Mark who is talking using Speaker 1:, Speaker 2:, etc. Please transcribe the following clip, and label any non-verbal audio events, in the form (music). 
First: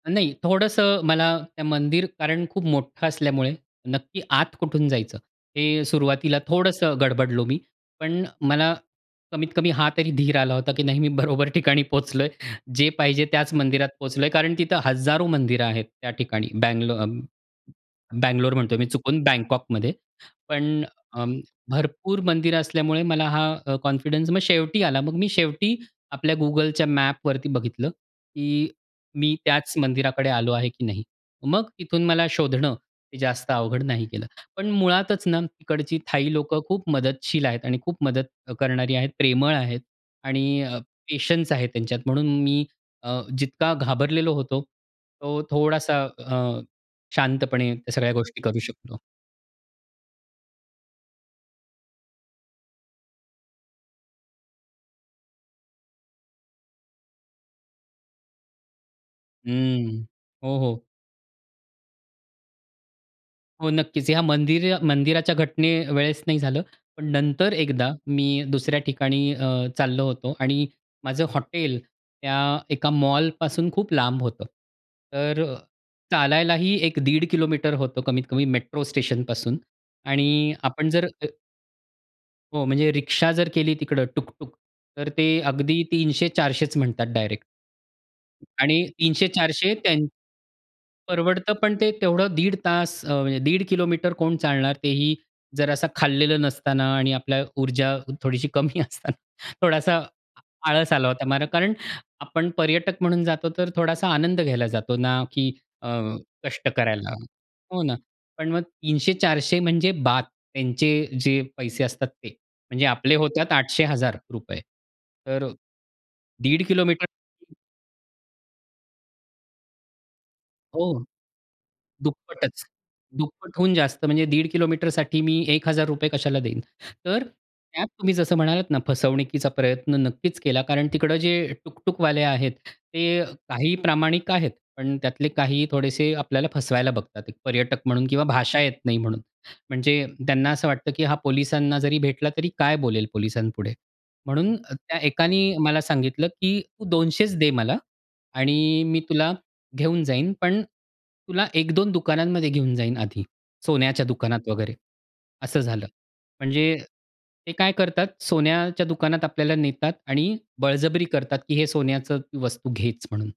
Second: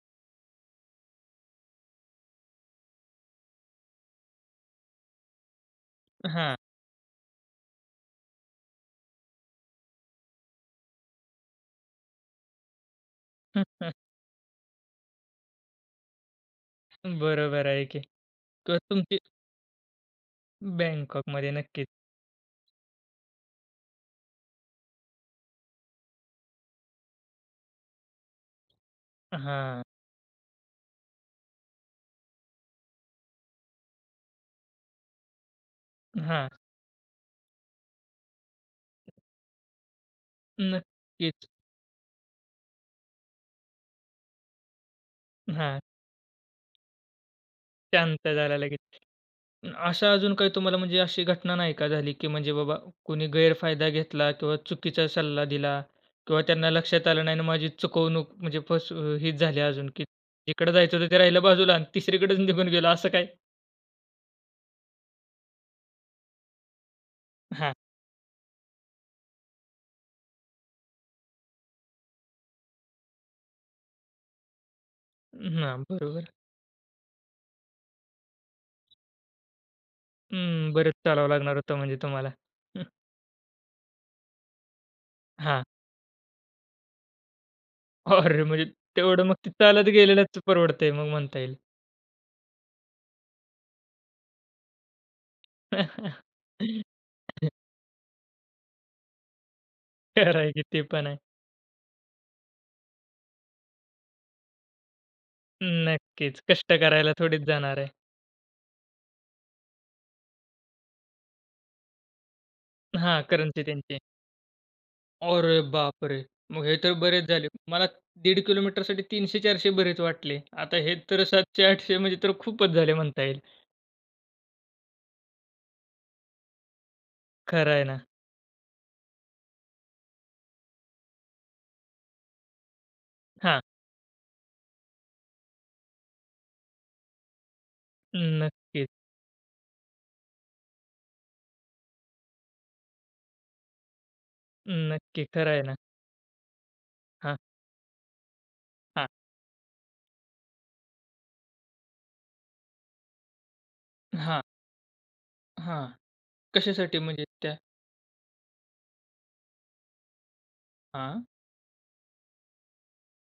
Speaker 1: नाही थोडंसं मला त्या मंदिर कारण खूप मोठं असल्यामुळे, नक्की आत कुठून जायचं? हे सुरुवातीला
Speaker 2: हां.
Speaker 1: थोडंसं गडबडलो मी. पण मला कमीत-कमी हा तरी धीर आला होता की नाही मी बरोबर ठिकाणी पोहोचलोय. जे पाहिजे त्याच मंदिरात
Speaker 2: (chuckles)
Speaker 1: पोहोचलोय. कारण तिथं हजारो मंदिरं आहेत त्या ठिकाणी. बंगलो अ,
Speaker 2: बरोबर आहे की.
Speaker 1: बंगलोर म्हणतोय
Speaker 2: किंवा
Speaker 1: मी
Speaker 2: तुमची
Speaker 1: चुकून, बँकॉकमध्ये. पण अ,
Speaker 2: बँकॉकमध्ये. नक्कीच.
Speaker 1: भरपूर मंदिर असल्यामुळे मला हा अ, कॉन्फिडन्स मग शेवटी आला. मग मी शेवटी आपल्या गुगलच्या मॅपवरती बघितलं, की "मी त्याच
Speaker 2: हां.
Speaker 1: मंदिराकडे आलो आहे की नाही?" मग इथून मला शोधणं, हे जास्त अवघड नाही गेलं. पण मुळातच ना तिकडची थाई
Speaker 2: हां.
Speaker 1: लोकं खूप मदतशील आहेत आणि खूप मदत करणारी आहेत, प्रेमळ आहेत. आणि अ,
Speaker 2: नक्कीच.
Speaker 1: पेशन्स आहेत त्यांच्यात म्हणून मी अ, जितका घाबरलेलो होतो, तो
Speaker 2: हां.
Speaker 1: थोडासा अ, शांतपणे त्या सगळ्या
Speaker 2: शांत
Speaker 1: गोष्टी
Speaker 2: झालं
Speaker 1: करू
Speaker 2: लगेच.
Speaker 1: शकलो.
Speaker 2: अशा अजून काही तुम्हाला म्हणजे अशी घटना नाही का झाली, की म्हणजे बाबा कोणी गैरफायदा घेतला? किंवा चुकीचा सल्ला दिला? किंवा त्यांना लक्षात आलं नाही आणि माझी चुकवणूक म्हणजे फस अ, हीच झाली अजून की
Speaker 1: हं. हो,
Speaker 2: जिकडे
Speaker 1: हो.
Speaker 2: जायचं होतं ते राहिलं बाजूला आणि तिसरीकडेच निघून गेलं असं काय?
Speaker 1: हो नक्कीच. ह्या मंदिर मंदिराच्या घटनेवेळेस नाही झालं. पण नंतर
Speaker 2: हां.
Speaker 1: एकदा मी दुसऱ्या ठिकाणी अ, चाललो होतो आणि माझं हॉटेल त्या एका मॉलपासून खूप लांब होतं. तर
Speaker 2: हां. बरोबर.
Speaker 1: चालायलाही 1 दीड होतं कमीत-कमी मेट्रो स्टेशनपासून. आणि
Speaker 2: हं.
Speaker 1: आपण
Speaker 2: बरच
Speaker 1: जर अ
Speaker 2: चालावं लागणार होतं म्हणजे तुम्हाला.
Speaker 1: हो
Speaker 2: (chuckles)
Speaker 1: म्हणजे रिक्षा जर केली तिकडं टुक-टुक तर ते
Speaker 2: हां.
Speaker 1: अगदी 300 400 म्हणतात डायरेक्ट.
Speaker 2: अरे! म्हणजे
Speaker 1: आणि
Speaker 2: तेवढं
Speaker 1: तीनशे
Speaker 2: मग ते
Speaker 1: चारशे
Speaker 2: चालत
Speaker 1: त्यान
Speaker 2: गेलेलाच परवडतंय मग म्हणता
Speaker 1: परवडतं.
Speaker 2: येईल.
Speaker 1: पण ते तेवढं दीड तास अ, म्हणजे 1.50 किलोमीटर कोण चालणार? तेही जरा असं खाल्लेलं नसताना आणि आपला
Speaker 2: (chuckles)
Speaker 1: ऊर्जा थोडीशी कमी असताना. थोडासा आ
Speaker 2: खरं आहे की ते
Speaker 1: आळस
Speaker 2: पण
Speaker 1: आला
Speaker 2: आहे.
Speaker 1: होता मला. कारण, आपण पर्यटक म्हणून जातो तर थोडासा आनंद घ्यायला जातो, ना की अ,
Speaker 2: नक्कीच.
Speaker 1: कष्ट
Speaker 2: कष्ट
Speaker 1: करायला.
Speaker 2: करायला थोडीच जाणार
Speaker 1: हो
Speaker 2: आहे.
Speaker 1: ना. पण मग 300-400 म्हणजे बात, त्यांचे जे पैसे असतात ते. म्हणजे आपले
Speaker 2: हां,
Speaker 1: होतात
Speaker 2: करंसी
Speaker 1: आठशे
Speaker 2: त्यांची.
Speaker 1: हजार रुपये. तर
Speaker 2: अरे बापरे!
Speaker 1: दीड
Speaker 2: मग हे तर
Speaker 1: किलोमीटर
Speaker 2: बरेच झाले. मला दीड किलोमीटरसाठी 300-400 बरेच वाटले. आता हे
Speaker 1: हो.
Speaker 2: तर 700-800 म्हणजे तर
Speaker 1: दुप्पटच.
Speaker 2: खूपच झाले म्हणता येईल.
Speaker 1: दुप्पटहून जास्त. म्हणजे 1.50 किलोमीटर साठी मी ₹1000 रुपये कशाला देईन? तर
Speaker 2: खरं आहे
Speaker 1: त्यात
Speaker 2: ना.
Speaker 1: तुम्ही जसं म्हणालात ना फसवणुकीचा प्रयत्न नक्कीच केला, कारण तिकडं जे टुक-टुकवाले आहेत, ते
Speaker 2: हां.
Speaker 1: काही प्रामाणिक आहेत, पण त्यातले काही थोडेसे आपल्याला फसवायला बघतात. पर्यटक म्हणून किंवा भाषा येत
Speaker 2: नक्कीच.
Speaker 1: नाही म्हणून. म्हणजे त्यांना असं वाटतं की हा पोलिसांना जरी भेटला तरी काय बोलेल पोलिसांपुढे? म्हणून अ, त्या
Speaker 2: नक्की. खरं
Speaker 1: एकाने
Speaker 2: आहे ना.
Speaker 1: मला सांगितलं, की तू 200च
Speaker 2: हां.
Speaker 1: दे मला आणि मी
Speaker 2: हां.
Speaker 1: तुला घेऊन जाईन, पण, तुला 1 2 दुकानांमध्ये घेऊन जाईन आधी. सोन्याच्या
Speaker 2: हां.
Speaker 1: दुकानात, वगैरे. असं
Speaker 2: हां.
Speaker 1: झालं. म्हणजे
Speaker 2: कशासाठी? म्हणजे
Speaker 1: ते
Speaker 2: त्या
Speaker 1: काय करतात? सोन्याच्या दुकानात आपल्याला नेतात आणि बळजबरी
Speaker 2: हां.
Speaker 1: करतात की हे सोन्याचं वस्तू घेच म्हणून.